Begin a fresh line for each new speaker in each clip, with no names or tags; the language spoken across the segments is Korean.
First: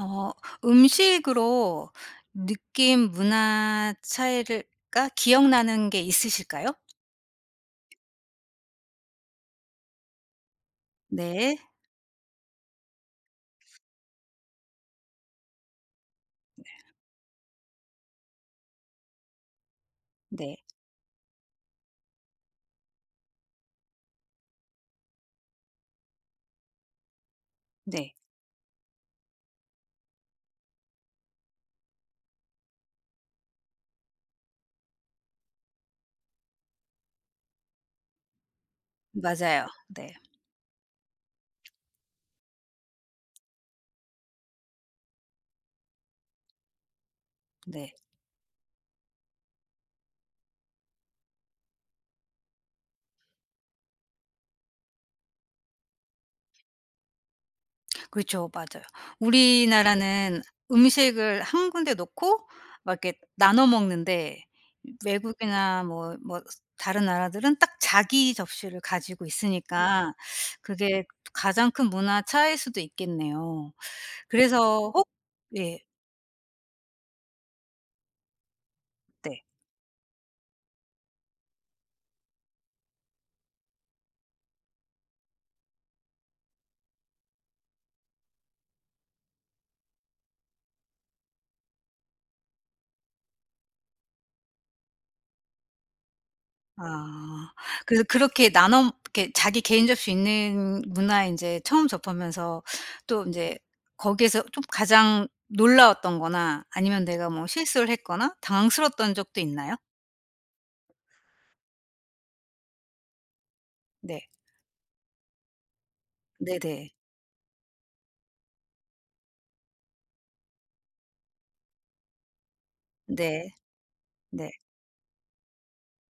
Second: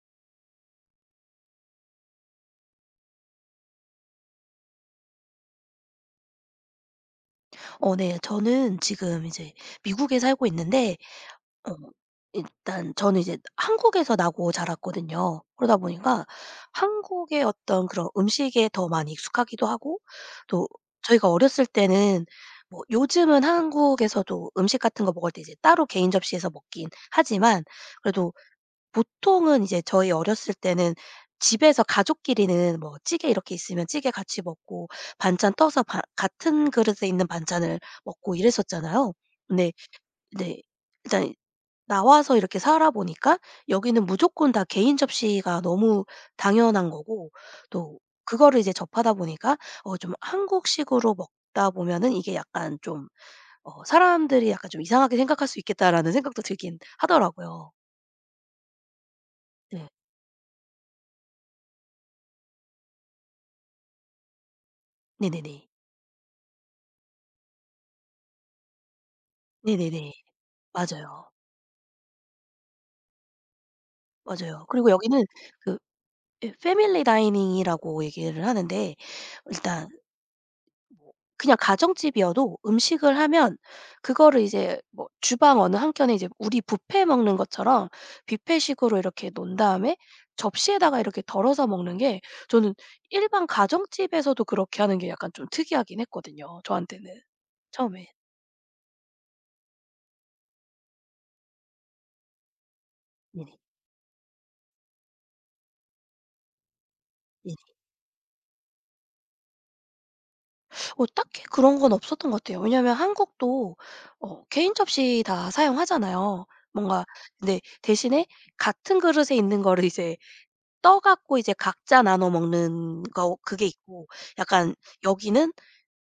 어, 음식으로 느낌, 문화 차이를 가 기억나는 게 있으실까요?
네. 저는 지금 이제 미국에 살고 있는데,
네.
어 일단 저는 이제 한국에서 나고 자랐거든요. 그러다 보니까 한국의 어떤 그런 음식에 더 많이 익숙하기도 하고,
네.
또 저희가 어렸을 때는, 뭐 요즘은 한국에서도 음식 같은 거 먹을 때 이제 따로 개인 접시에서 먹긴 하지만,
네.
그래도 보통은 이제 저희 어렸을 때는 집에서 가족끼리는 뭐 찌개 이렇게 있으면 찌개 같이 먹고, 반찬 떠서 바 같은 그릇에 있는 반찬을 먹고 이랬었잖아요.
맞아요.
근데
네.
이제 일단 나와서 이렇게 살아 보니까 여기는 무조건 다 개인 접시가 너무 당연한 거고,
네.
또 그거를 이제 접하다 보니까, 좀 한국식으로 먹다 보면은 이게 약간 좀, '사람들이 약간 좀 이상하게 생각할 수 있겠다.'라는 생각도 들긴 하더라고요.
그렇죠. 맞아요.
네.
우리나라는 음식을 한 군데 놓고 막 이렇게 나눠 먹는데
네네네.
외국이나 뭐 다른 나라들은 딱 자기 접시를 가지고 있으니까
네네네.
그게
맞아요.
가장 큰 문화 차이일 수도 있겠네요.
맞아요. 그리고
그래서 혹,
여기는 그
예.
예 패밀리 다이닝이라고 얘기를 하는데,
네.
일단 뭐 그냥 가정집이어도 음식을 하면 그거를 이제 뭐 주방 어느 한켠에 이제 우리 뷔페 먹는 것처럼 뷔페식으로 이렇게 놓은 다음에 접시에다가 이렇게 덜어서 먹는 게, 저는 일반 가정집에서도 그렇게 하는 게 약간 좀 특이하긴 했거든요, 저한테는,
아. 그래서
처음에.
그렇게 나눠 이렇게 자기 개인 접수 있는 문화에 인제 처음 접하면서 또 인제
네네.
거기에서 좀 가장 놀라웠던 거나 아니면 내가 뭐
예.
실수를 했거나 당황스러웠던 적도 있나요?
딱히 그런 건 없었던 것 같아요. 왜냐면 한국도,
네.
개인 접시 다 사용하잖아요.
네네.
뭔가, 근데 대신에 같은 그릇에 있는 거를 이제 떠 갖고 이제 각자 나눠 먹는 거
네.
그게 있고,
네.
약간 여기는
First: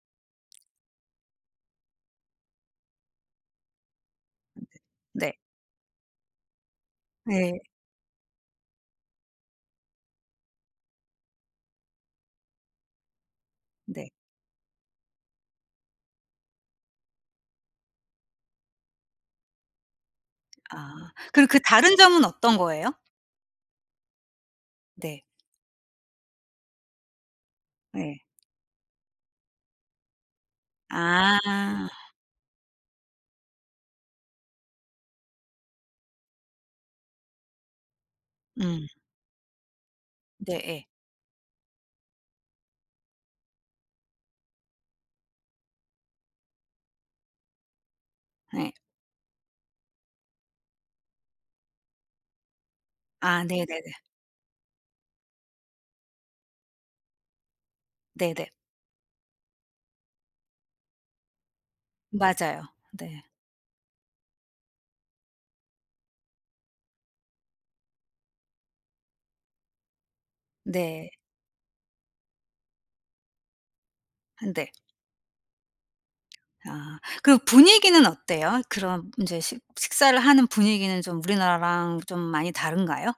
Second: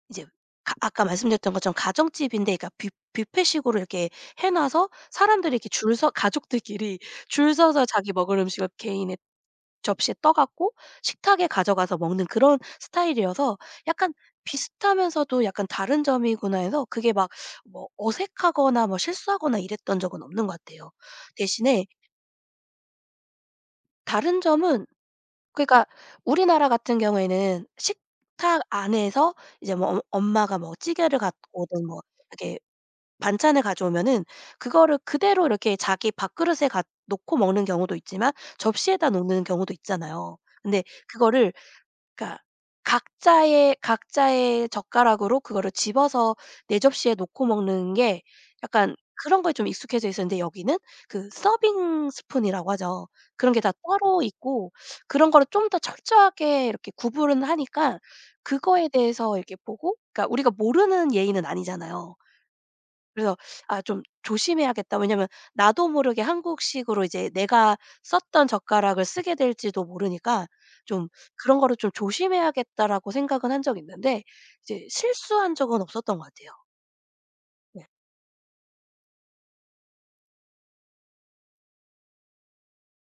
이제, 아 아까 말씀드렸던 것처럼 가정집인데, 그러니까 뷔 뷔페식으로 이렇게 해 놔서
네.
사람들이 이렇게 줄 서, 가족들끼리 줄
네.
서서 자기 먹을 음식을 개인의 접시에 떠 갖고 식탁에 가져가서 먹는 그런 스타일이어서,
네.
약간 비슷하면서도 약간 '다른 점이구나.' 해서 그게 막 뭐 어색하거나 뭐 실수하거나 이랬던 적은 없는 것 같아요.
아. 그리고 그
대신에
다른 점은 어떤 거예요?
다른 점은,
네.
그러니까 우리나라 같은 경우에는
예.
식탁 안에서 이제 뭐 엄 엄마가 뭐 찌개를 갖고 든,
아.
뭐 이렇게 반찬을 가져오면은 그거를 그대로 이렇게 자기 밥그릇에 갖 놓고 먹는 경우도 있지만
음.
접시에다 놓는 경우도 있잖아요.
네.
근데
예.
그거를, 그러니까 각자의 젓가락으로 그거를 집어서 내 접시에 놓고 먹는 게,
예.
약간 그런 거에 좀 익숙해져 있었는데, 여기는 그 서빙 스푼이라고 하죠.
아,
그런 게 다
네네네.
따로 있고 그런 거를 좀 더 철저하게 이렇게 구분을 하니까,
네네.
그거에 대해서 이렇게 보고, 그러니까 우리가 모르는 예의는 아니잖아요.
맞아요. 네.
그래서 '아 좀 조심해야겠다.' 왜냐면 나도 모르게 한국식으로 이제 내가 썼던 젓가락을 쓰게 될지도 모르니까, 좀,
네.
'그런 거를 좀 조심해야겠다.'라고 생각은 한 적이 있는데,
네.
이제 실수한 적은 없었던 것 같아요.
아. 그리고
네.
분위기는 어때요? 그런 인제 식 식사를 하는 분위기는 좀 우리나라랑 좀 많이 다른가요?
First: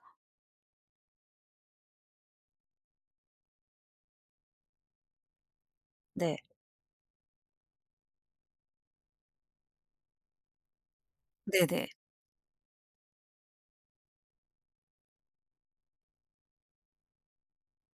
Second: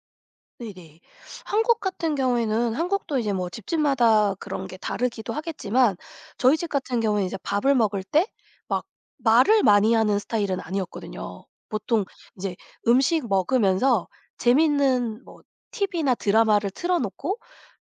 네네. 한국 같은 경우에는, 한국도 이제 뭐 집집마다 그런 게 다르기도 하겠지만,
네.
저희 집 같은 경우에는 이제 밥을 먹을 때 막 말을 많이 하는 스타일은 아니었거든요.
네네.
보통 이제 음식 먹으면서 재밌는 뭐 TV나 드라마를 틀어 놓고,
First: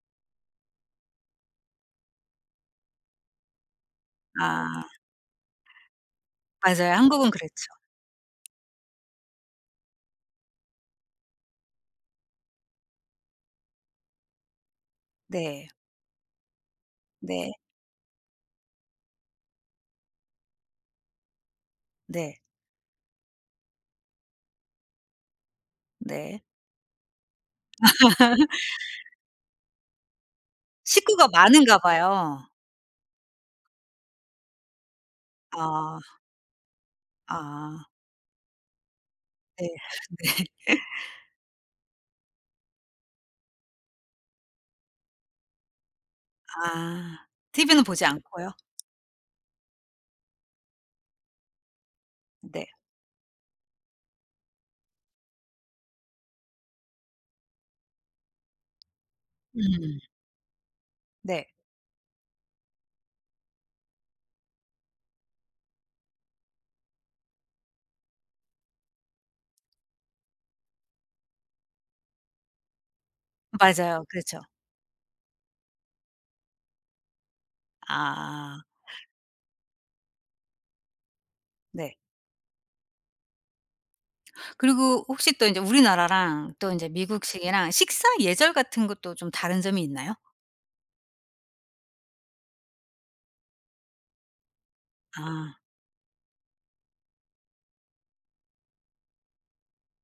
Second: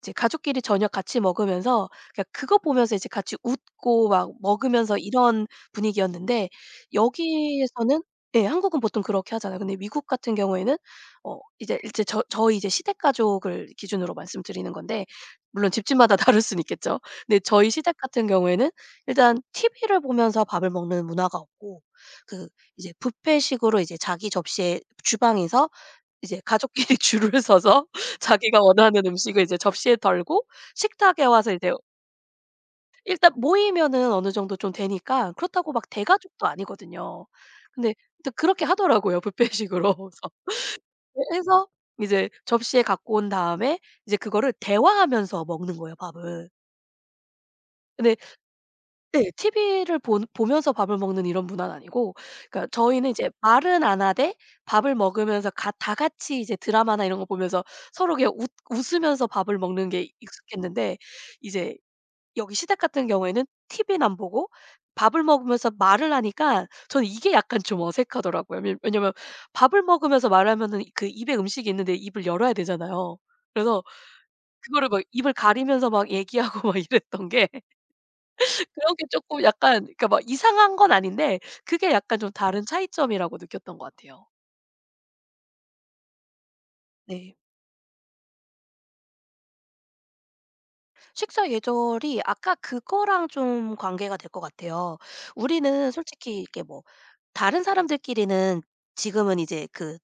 이제 가족끼리 저녁 같이 먹으면서 그냥 그거 보면서 이제 같이 웃고 막
아,
먹으면서 이런 분위기였는데,
맞아요. 한국은 그렇죠.
여기에서는, 예 한국은 보통 그렇게 하잖아요. 근데 미국 같은 경우에는, 이제 저희 이제 시댁 가족을 기준으로 말씀드리는 건데,
네.
물론 집집마다 다를 수는 있겠죠. 근데
네.
저희 시댁 같은 경우에는 일단 TV를 보면서 밥을 먹는 문화가 없고,
네.
그 이제 뷔페식으로 이제 자기 접시에 주방에서
네.
이제 가족끼리 줄을 서서 자기가 원하는 음식을 이제 접시에 덜고 식탁에
식구가
와서 이제,
많은가 봐요.
일단 모이면은 어느 정도 좀 되니까, 그렇다고 막
아.
대가족도 아니거든요.
아.
근데 또 그렇게 하더라고요,
네.
뷔페식으로.
네.
그래서 예 해서, 이제 접시에 갖고 온 다음에 이제 그거를 대화하면서 먹는 거예요, 밥을.
아. TV는 보지
근데
않고요?
네. TV를 본 보면서 밥을 먹는 이런 문화는 아니고, 그러니까
네.
저희는 이제 말은 안 하되 밥을 먹으면서 가 다 같이 이제 드라마나 이런 거 보면서 서로 그냥 웃 웃으면서 밥을 먹는
음.
게 익숙했는데,
네.
이제 여기 시댁 같은 경우에는 TV는 안 보고 밥을 먹으면서 말을 하니까 저는 이게 약간 좀 어색하더라고요. 왜냐면 밥을 먹으면서 말하면은 그 입에 음식이 있는데 입을 열어야 되잖아요. 그래서
맞아요. 그렇죠.
그거를 막 입을 가리면서 막 얘기하고 막 이랬던 게,
아.
그런 게 쪼끔 약간, 그러니까 막 이상한 건 아닌데 그게
네.
약간 좀 다른 차이점이라고 느꼈던 것 같아요.
그리고 혹시 또 인제 우리나라랑 또 인제
네.
미국식이랑 식사 예절 같은 것도 좀 다른 점이 있나요?
식사 예절이 아까 그거랑 좀 관계가 될 것 같아요.
아,
우리는 솔직히 이렇게, 뭐 다른 사람들끼리는 지금은 이제 그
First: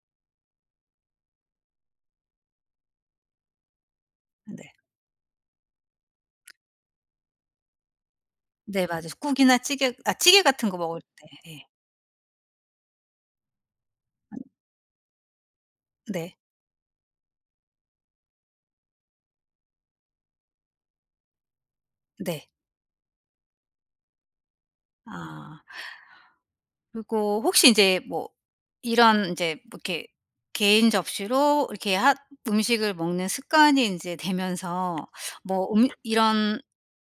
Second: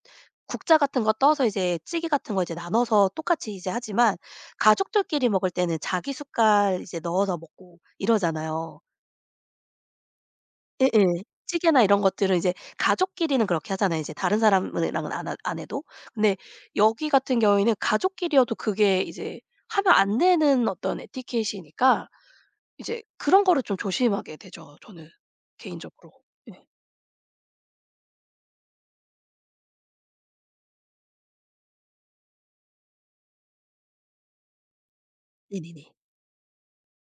국자 같은 거 떠서 이제 찌개 같은 거 이제 나눠서 똑같이 이제 하지만,
네.
가족들끼리 먹을 때는 자기 숟갈 이제 넣어서 먹고 이러잖아요.
네 맞아요. 국이나 찌개 아 찌개 같은 거 먹을
예예.
때. 예.
찌개나 이런 것들은 이제 가족끼리는 그렇게 하잖아요, 이제 다른 사람이랑은 안 해도.
네.
근데 여기 같은 경우에는 가족끼리여도 그게 이제 하면 안 되는 어떤 에티켓이니까,
네.
이제 그런 거를 좀 조심하게 되죠, 저는
아,
개인적으로. 네.
그리고 혹시 인제 뭐 이런 인제 뭐 이렇게 개인 접시로 이렇게 핫 음식을 먹는 습관이 인제 되면서 뭐
네네네.
이런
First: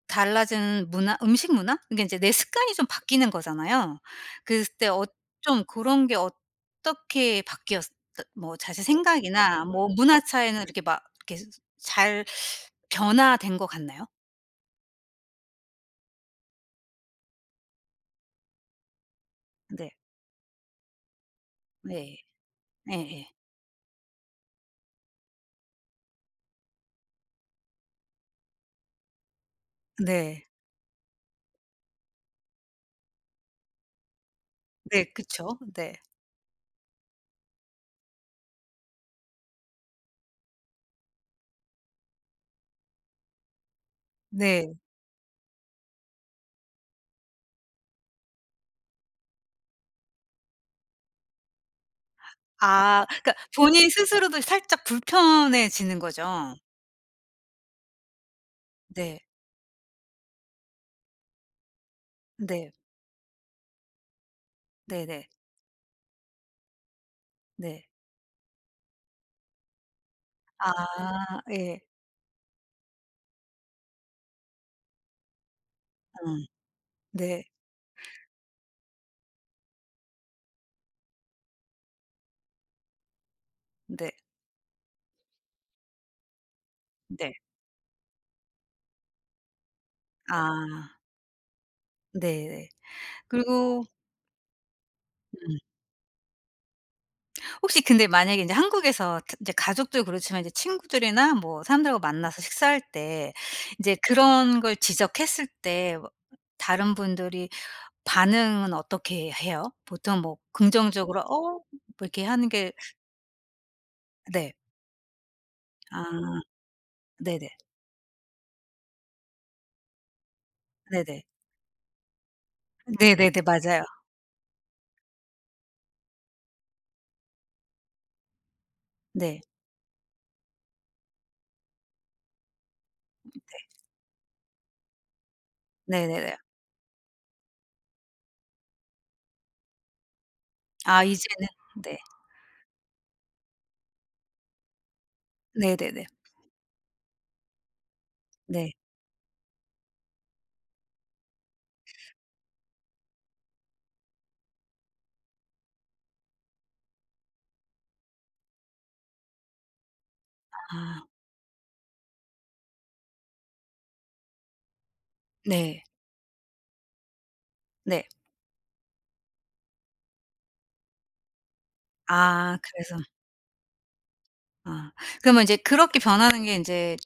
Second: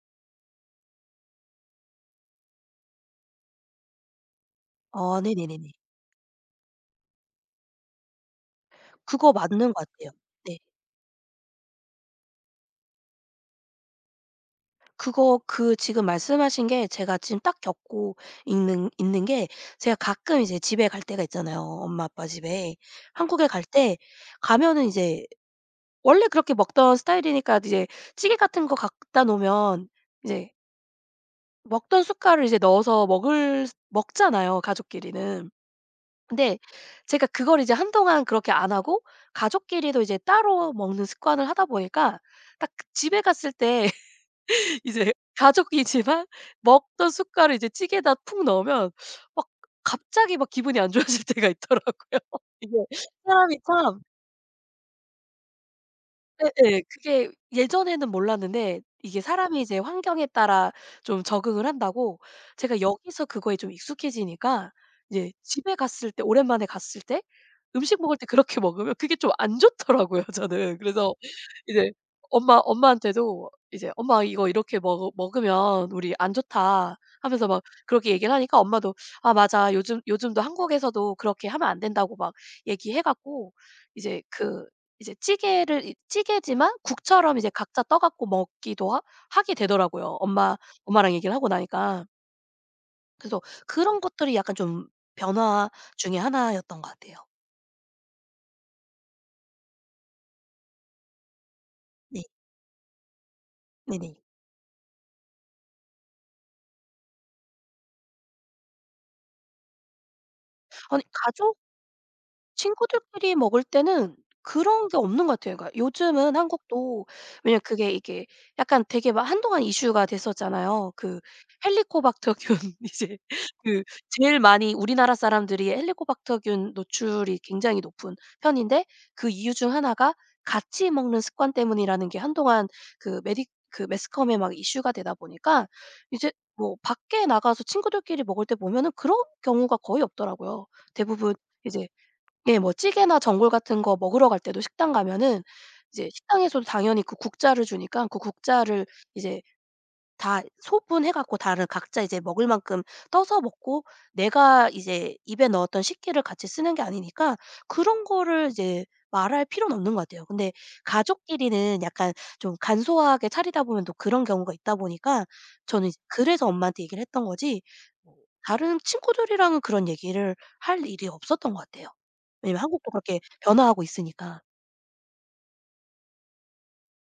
달라진 문화 음식 문화? 그게 이제 내 습관이 좀 바뀌는 거잖아요. 그때 어,
아
좀
네네네네.
그런 게 어떻게 바뀌었, 뭐 자세
그거
생각이나
맞는 것
뭐
같아요.
문화
네.
차이는 이렇게 막 이렇게 잘 변화된 것 같나요?
그거, 그 지금 말씀하신 게 제가 지금 딱 겪고 있는 게,
네.
제가 가끔 이제 집에 갈 때가 있잖아요, 엄마
네.
아빠 집에.
네, 네.
한국에 갈 때, 가면은 이제 원래 그렇게 먹던 스타일이니까 이제 찌개 같은 거 갖다 놓으면
네.
이제 먹던 숟갈을 이제 넣어서 먹을 먹잖아요,
네, 그쵸.
가족끼리는.
네.
근데 제가 그걸 이제 한동안 그렇게 안 하고 가족끼리도 이제 따로 먹는 습관을 하다 보니까, 딱그 집에 갔을 때
네.
이제 가족이지만 먹던 숟갈을 이제 찌개에다 푹 넣으면 막 갑자기 막 기분이 안 좋아질 때가 있더라고요. 이게
아, 그러니까
사람이
본인
참,
스스로도 살짝 불편해지는 거죠.
예예. 그게 예전에는 몰랐는데
네.
이게 사람이 이제 환경에 따라 좀 적응을 한다고,
네.
제가 여기서 그거에 좀 익숙해지니까
네네. 네.
이제 집에 갔을 때, 오랜만에 갔을 때
네.
음식 먹을 때 그렇게 먹으면 그게 좀 안 좋더라고요,
아
저는. 그래서
예.
이제 엄마한테도 이제 "엄마 이거 이렇게 먹으면 우리 안
음.
좋다."
네.
하면서 막 그렇게 얘기를 하니까 엄마도 "아 맞아. 요즘도 한국에서도 그렇게 하면 안 된다."고 막 얘기해 갖고,
네.
이제 그, 이제 찌개를 이 찌개지만
네.
국처럼 이제 각자 떠 갖고 먹기도 하 하게 되더라고요, 엄마
아.
엄마랑 얘기를 하고 나니까.
네네.
그래서
그리고
그런 것들이 약간 좀
음
변화 중에 하나였던 것 같아요.
혹시 근데 만약에 인제 한국에서 특 이제 가족도 그렇지만 이제 친구들이나 뭐 사람들하고
네.
만나서 식사할 때 이제
네네.
그런 걸 지적했을 때 뭐 다른 분들이 반응은 어떻게 해요? 보통 뭐
아니,
긍정적으로 "어?"
가족
뭐 이렇게 하는 게.
친구들끼리 먹을 때는
네.
그런 게 없는 것 같아요. 그러니까
아
요즘은 한국도,
네네.
왜냐면 그게 이게 약간 되게 막 한동안 이슈가 됐었잖아요. 그
네네.
헬리코박터균 이제,
네네네. 맞아요.
그 제일 많이 우리나라 사람들이 헬리코박터균 노출이 굉장히 높은 편인데, 그
네.
이유 중 하나가 같이 먹는 습관 때문이라는 게 한동안 그 메디 그 매스컴에 막 이슈가 되다 보니까, 이제
네네네.
뭐 밖에 나가서 친구들끼리 먹을 때 보면은 그런 경우가 거의 없더라고요.
아
대부분
이제는.
이제,
네.
예 뭐 찌개나 전골 같은 거 먹으러 갈 때도 식당 가면은
네네네.
이제 식당에서도 당연히 그 국자를 주니까, 그
네.
국자를 이제 다 소분해 갖고 다른 각자 이제 먹을 만큼 떠서 먹고, 내가 이제 입에 넣었던 식기를 같이 쓰는 게 아니니까, 그런 거를 이제 말할 필요는 없는 것 같아요. 근데
아
가족끼리는 약간 좀 간소하게 차리다 보면 또 그런 경우가 있다 보니까
네.
저는 이제 그래서 엄마한테 얘기를 했던 거지,
네.
뭐 다른 친구들이랑은 그런 얘기를 할 일이 없었던 것 같아요.
아
왜냐면 한국도
그래서.
그렇게 변화하고 있으니까.
아. 그러면 이제 그렇게 변하는 게 인제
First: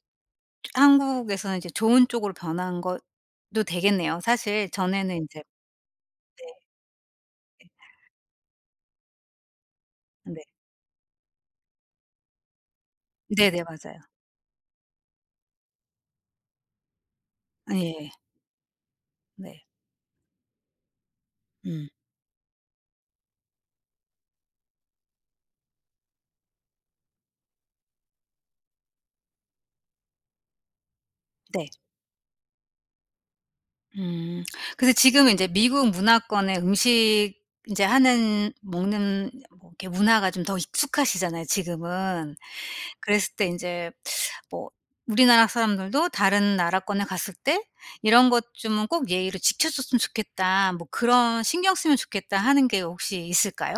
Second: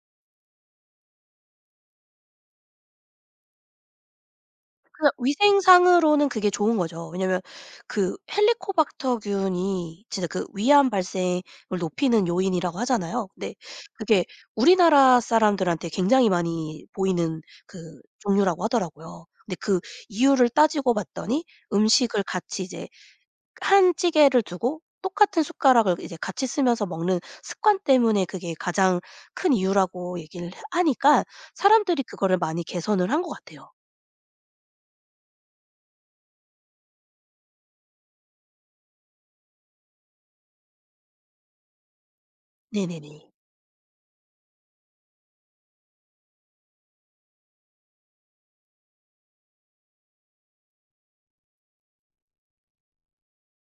한국에서는 이제 좋은 쪽으로 변한 것도 되겠네요. 사실
그냥
전에는 인제, 네.
위생상으로는 그게 좋은 거죠. 왜냐면 그 헬리코박터균이 진짜
네.
그 위암 발생을 높이는 요인이라고 하잖아요. 근데
네네. 맞아요.
그게 우리나라 사람들한테 굉장히 많이 보이는 그
예.
종류라고 하더라고요. 근데
네.
그 이유를 따지고 봤더니,
음.
음식을 같이 이제 한 찌개를 두고 똑같은 숟가락을 이제 같이 쓰면서 먹는 습관 때문에 그게 가장 큰 이유라고 얘기를 하니까,
네.
사람들이 그거를 많이 개선을 한 것 같아요.
음. 근데 지금은 제 미국 문화권의 음식 이제 하는 먹는 뭐 이렇게 문화가 좀 더 익숙하시잖아요 지금은.
네네네.
그랬을 때 인제 뭐 우리나라 사람들도 다른 나라권에 갔을 때 '이런 것 좀은 꼭 예의를 지켜 줬으면 좋겠다.' 뭐 '그런 신경 쓰면 좋겠다.' 하는 게 혹시 있을까요?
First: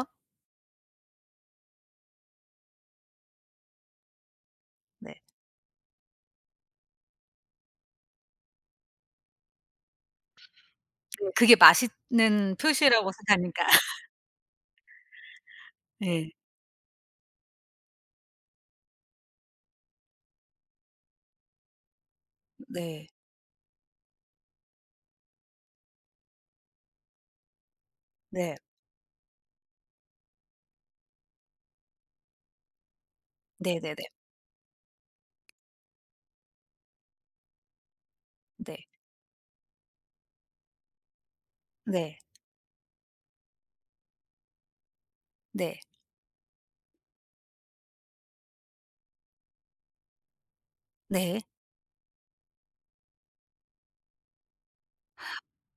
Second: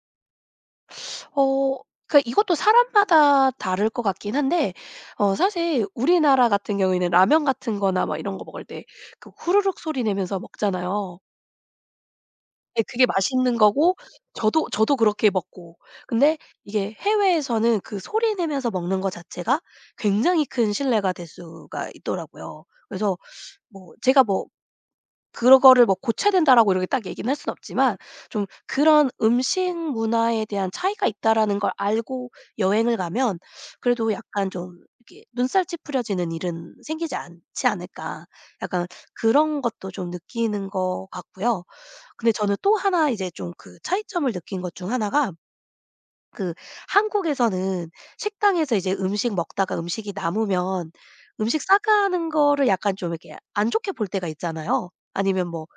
어 그러니까 이것도 사람마다 다를 것 같긴 한데,
네.
사실 우리나라 같은 경우에는 라면 같은 거나 막 이런 거 먹을 때 그 후루룩 소리 내면서 먹잖아요.
네. 그게 맛있는
근데 그게
표시라고
맛있는
생각하니까.
거고, 저도 그렇게 먹고.
네,
근데 이게 해외에서는 그 소리 내면서 먹는 거 자체가 굉장히 큰 신뢰가 될 수가 있더라고요.
네.
그래서 뭐 제가 뭐 그거를 뭐 고쳐야 된다라고 이렇게 딱 얘기는 할 수는 없지만, 좀
네.
그런 '음식 문화에 대한 차이가 있다.'라는 걸 알고 여행을 가면
네네네.
그래도 약간 좀 이렇게 눈살 찌푸려지는 일은 생기지 않지 않을까,
네.
약간 그런 것도 좀 느끼는 것 같고요.
네.
근데 저는 또 하나 이제 좀 그 차이점을 느낀 것 중 하나가,
네.
그 한국에서는 식당에서 이제 음식 먹다가 음식이 남으면
네.
음식 싸가는 거를 약간 좀 이렇게 안 좋게 볼 때가 있잖아요. 아니면 뭐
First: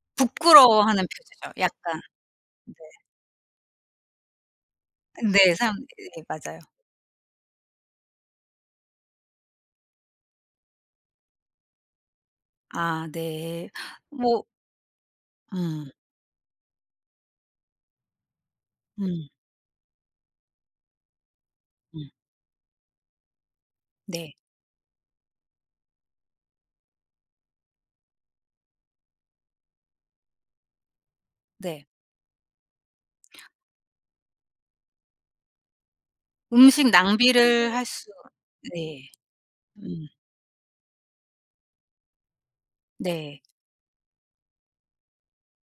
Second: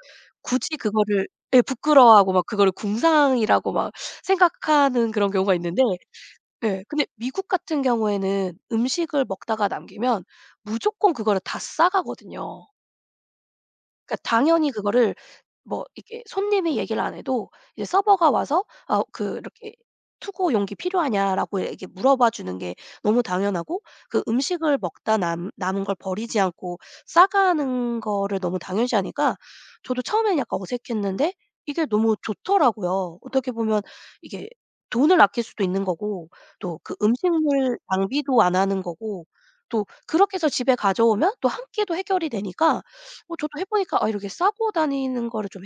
굳이
부끄러워하는
그거를,
표시죠
예
약간.
부끄러워하고 막 그거를
네.
궁상이라고 막 생각하는 그런
네.
경우가
상,
있는데,
네 맞아요.
예 근데 미국 같은 경우에는 음식을 먹다가 남기면 무조건 그거를 다 싸가거든요.
아 네.
그러니까
뭐
당연히 그거를 뭐
음.
이렇게 손님이 얘기를 안 해도 이제 서버가 와서, 아
음.
그 이렇게 "투고 용기 필요하냐?"라고 이렇게
음.
물어봐 주는 게 너무 당연하고, 그
네.
음식을 먹다 남 남은 걸 버리지 않고 싸가는 거를 너무 당연시하니까 저도 처음에는 약간 어색했는데
네.
이게 너무 좋더라고요. 어떻게 보면 이게 돈을 아낄 수도 있는 거고, 또
음식
그
낭비를
음식물
할 수.
낭비도 안 하는
네.
거고, 또
음.
그렇게 해서 집에 가져오면 또 한 끼도 해결이 되니까,
네.
저도 해 보니까 '아 이렇게 싸고 다니는 거를 좀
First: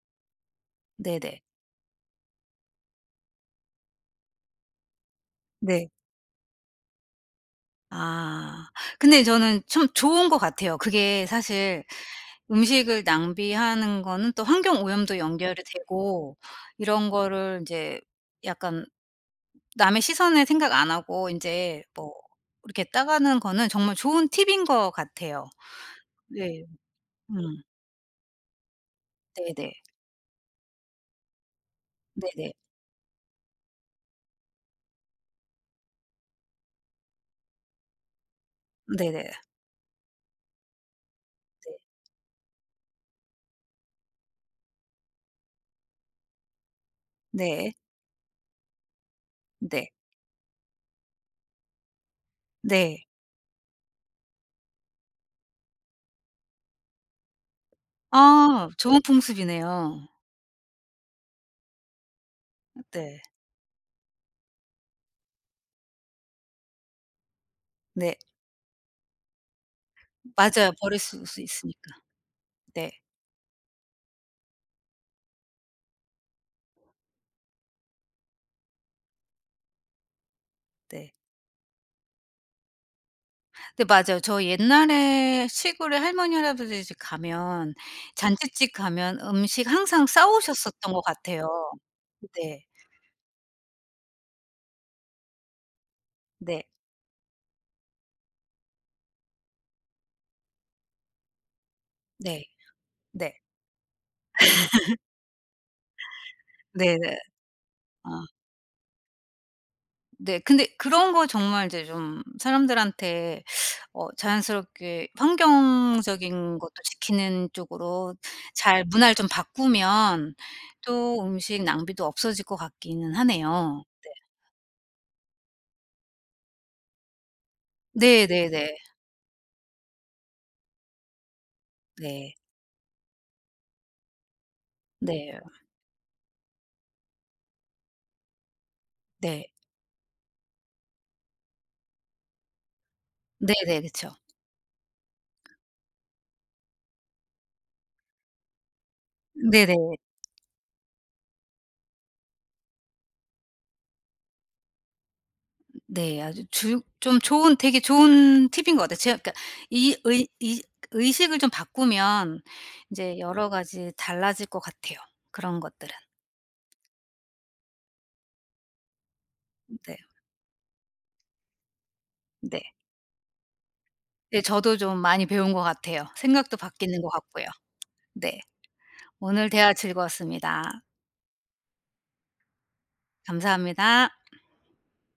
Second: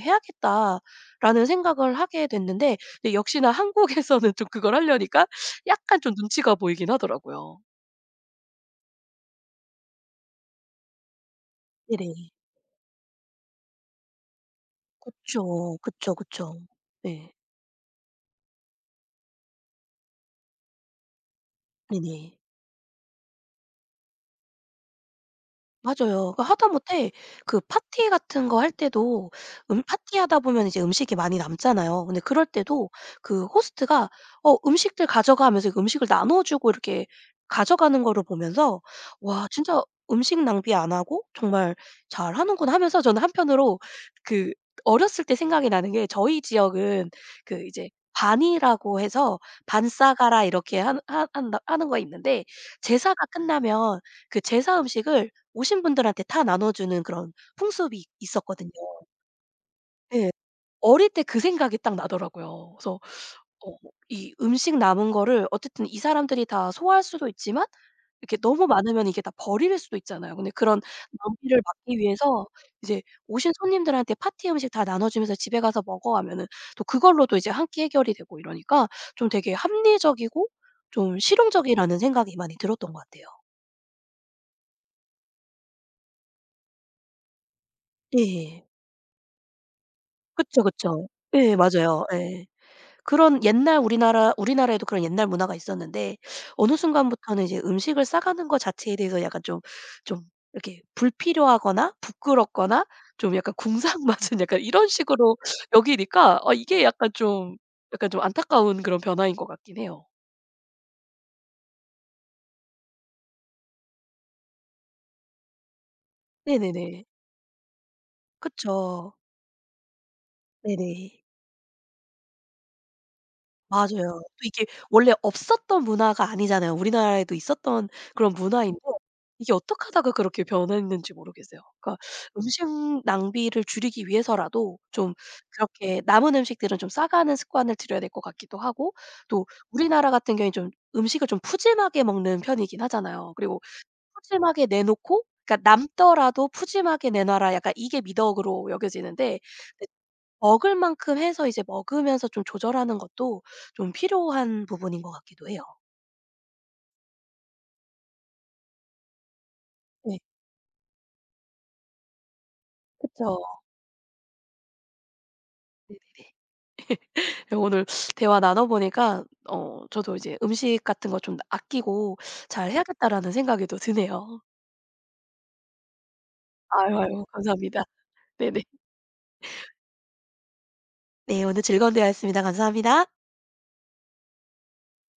네네.
해야겠다.'라는 생각을 하게 됐는데, 근데 역시나 한국에서는 좀 그걸 하려니까
네.
약간 좀 눈치가 보이긴 하더라고요.
아. 근데 저는 참 좋은 것 같아요. 그게 사실
네네.
음식을 낭비하는 거는 또 환경 오염도 연결이
그쵸. 그쵸,
되고,
그쵸.
이런
네.
거를 인제 약간 남의 시선을 생각 안 하고 인제 뭐
네네.
이렇게 따가는 거는 정말 좋은 팁인 것 같아요.
맞아요. 그
네.
하다못해 그
음.
파티 같은 거 할 때도,
네네.
파티하다 보면 이제 음식이 많이 남잖아요. 근데 그럴
네네.
때도 그 호스트가 음식들 가져가 하면서 음식을 나눠 주고 이렇게 가져가는 거를 보면서,
네네.
'와 진짜 음식 낭비 안 하고
네.
정말 잘하는구나.' 하면서, 저는 한편으로 그 어렸을 때 생각이 나는 게, 저희 지역은 그
네.
이제 반이라고 해서 "반
네.
싸가라." 이렇게 한 하 한다 하는 거 있는데,
네.
제사가 끝나면 그 제사 음식을 오신 분들한테 다 나눠 주는 그런 풍습이
아,
있었거든요.
좋은 풍습이네요.
예. 어릴 때 그 생각이 딱 나더라고요. 그래서
네.
어 이 음식 남은 거를 어쨌든 이 사람들이 다 소화할 수도 있지만
네.
이렇게 너무 많으면 이게 다 버릴 수도 있잖아요. 근데
맞아요.
그런
버릴 수 수
낭비를
있으니까.
막기 위해서
네.
이제 오신 손님들한테 파티 음식 다 나눠 주면서 "집에 가서 먹어." 하면은 또 그걸로도 이제 한 끼 해결이 되고 이러니까, 좀 되게 합리적이고
네.
좀 실용적이라는 생각이 많이 들었던 것 같아요.
네 맞아요. 저 옛날에 시골에 할머니 할아버지 집 가면
예.
잔칫집 가면 음식 항상 싸
그쵸,
오셨었던 것
그쵸.
같아요.
예 맞아요. 예.
네.
그런 옛날 우리나라에도 그런 옛날 문화가 있었는데,
네.
어느 순간부터는 이제 음식을 싸가는 것 자체에 대해서 약간 좀 이렇게 불필요하거나
네.
부끄럽거나
네.
좀 약간 궁상맞은 약간 이런 식으로 여기니까, 이게 약간
네네.
좀 약간
어.
좀 안타까운 그런 변화인 것 같긴 해요.
네. 근데 그런 거 정말 이제 좀 사람들한테 어 자연스럽게 환경적인 것도
네네네.
지키는 쪽으로 잘
그쵸.
문화를 좀 바꾸면
네네.
또 음식 낭비도 없어질 것 같기는 하네요.
맞아요. 또 이게 원래 없었던 문화가 아니잖아요. 우리나라에도 있었던 그런
네네네.
문화인데 이게 어떻게 하다가 그렇게 변했는지 모르겠어요. 그러니까
네.
음식 낭비를 줄이기 위해서라도 좀
네.
그렇게 남은 음식들은 좀 싸가는 습관을 들여야 될 것 같기도 하고, 또
네.
우리나라 같은 경우에는 좀 음식을 좀 푸짐하게 먹는 편이긴 하잖아요. 그리고
네네. 그쵸.
푸짐하게 내놓고, 그러니까 남더라도 푸짐하게 내놔라 약간 이게 미덕으로 여겨지는데,
네네.
먹을 만큼 해서 이제 먹으면서 좀 조절하는 것도 좀 필요한 부분인 것 같기도 해요.
네. 아주 주 좀 좋은 되게 좋은 팁인 것 같아요. 제가 그러니까 이
네.
의 이 의식을 좀 바꾸면 이제
그쵸.
여러 가지 달라질 것 같아요, 그런 것들은.
네네네. 예 오늘 대화 나눠 보니까
네.
저도 이제 '음식 같은 거 좀 아끼고
네.
잘 해야겠다.'라는 생각이 또 드네요.
네. 저도 좀 많이 배운 것 같아요. 생각도
아유,
바뀌는 것
아유
같고요.
감사합니다.
네.
네네.
오늘 대화 즐거웠습니다.
네 오늘 즐거운 대화였습니다. 감사합니다.
감사합니다.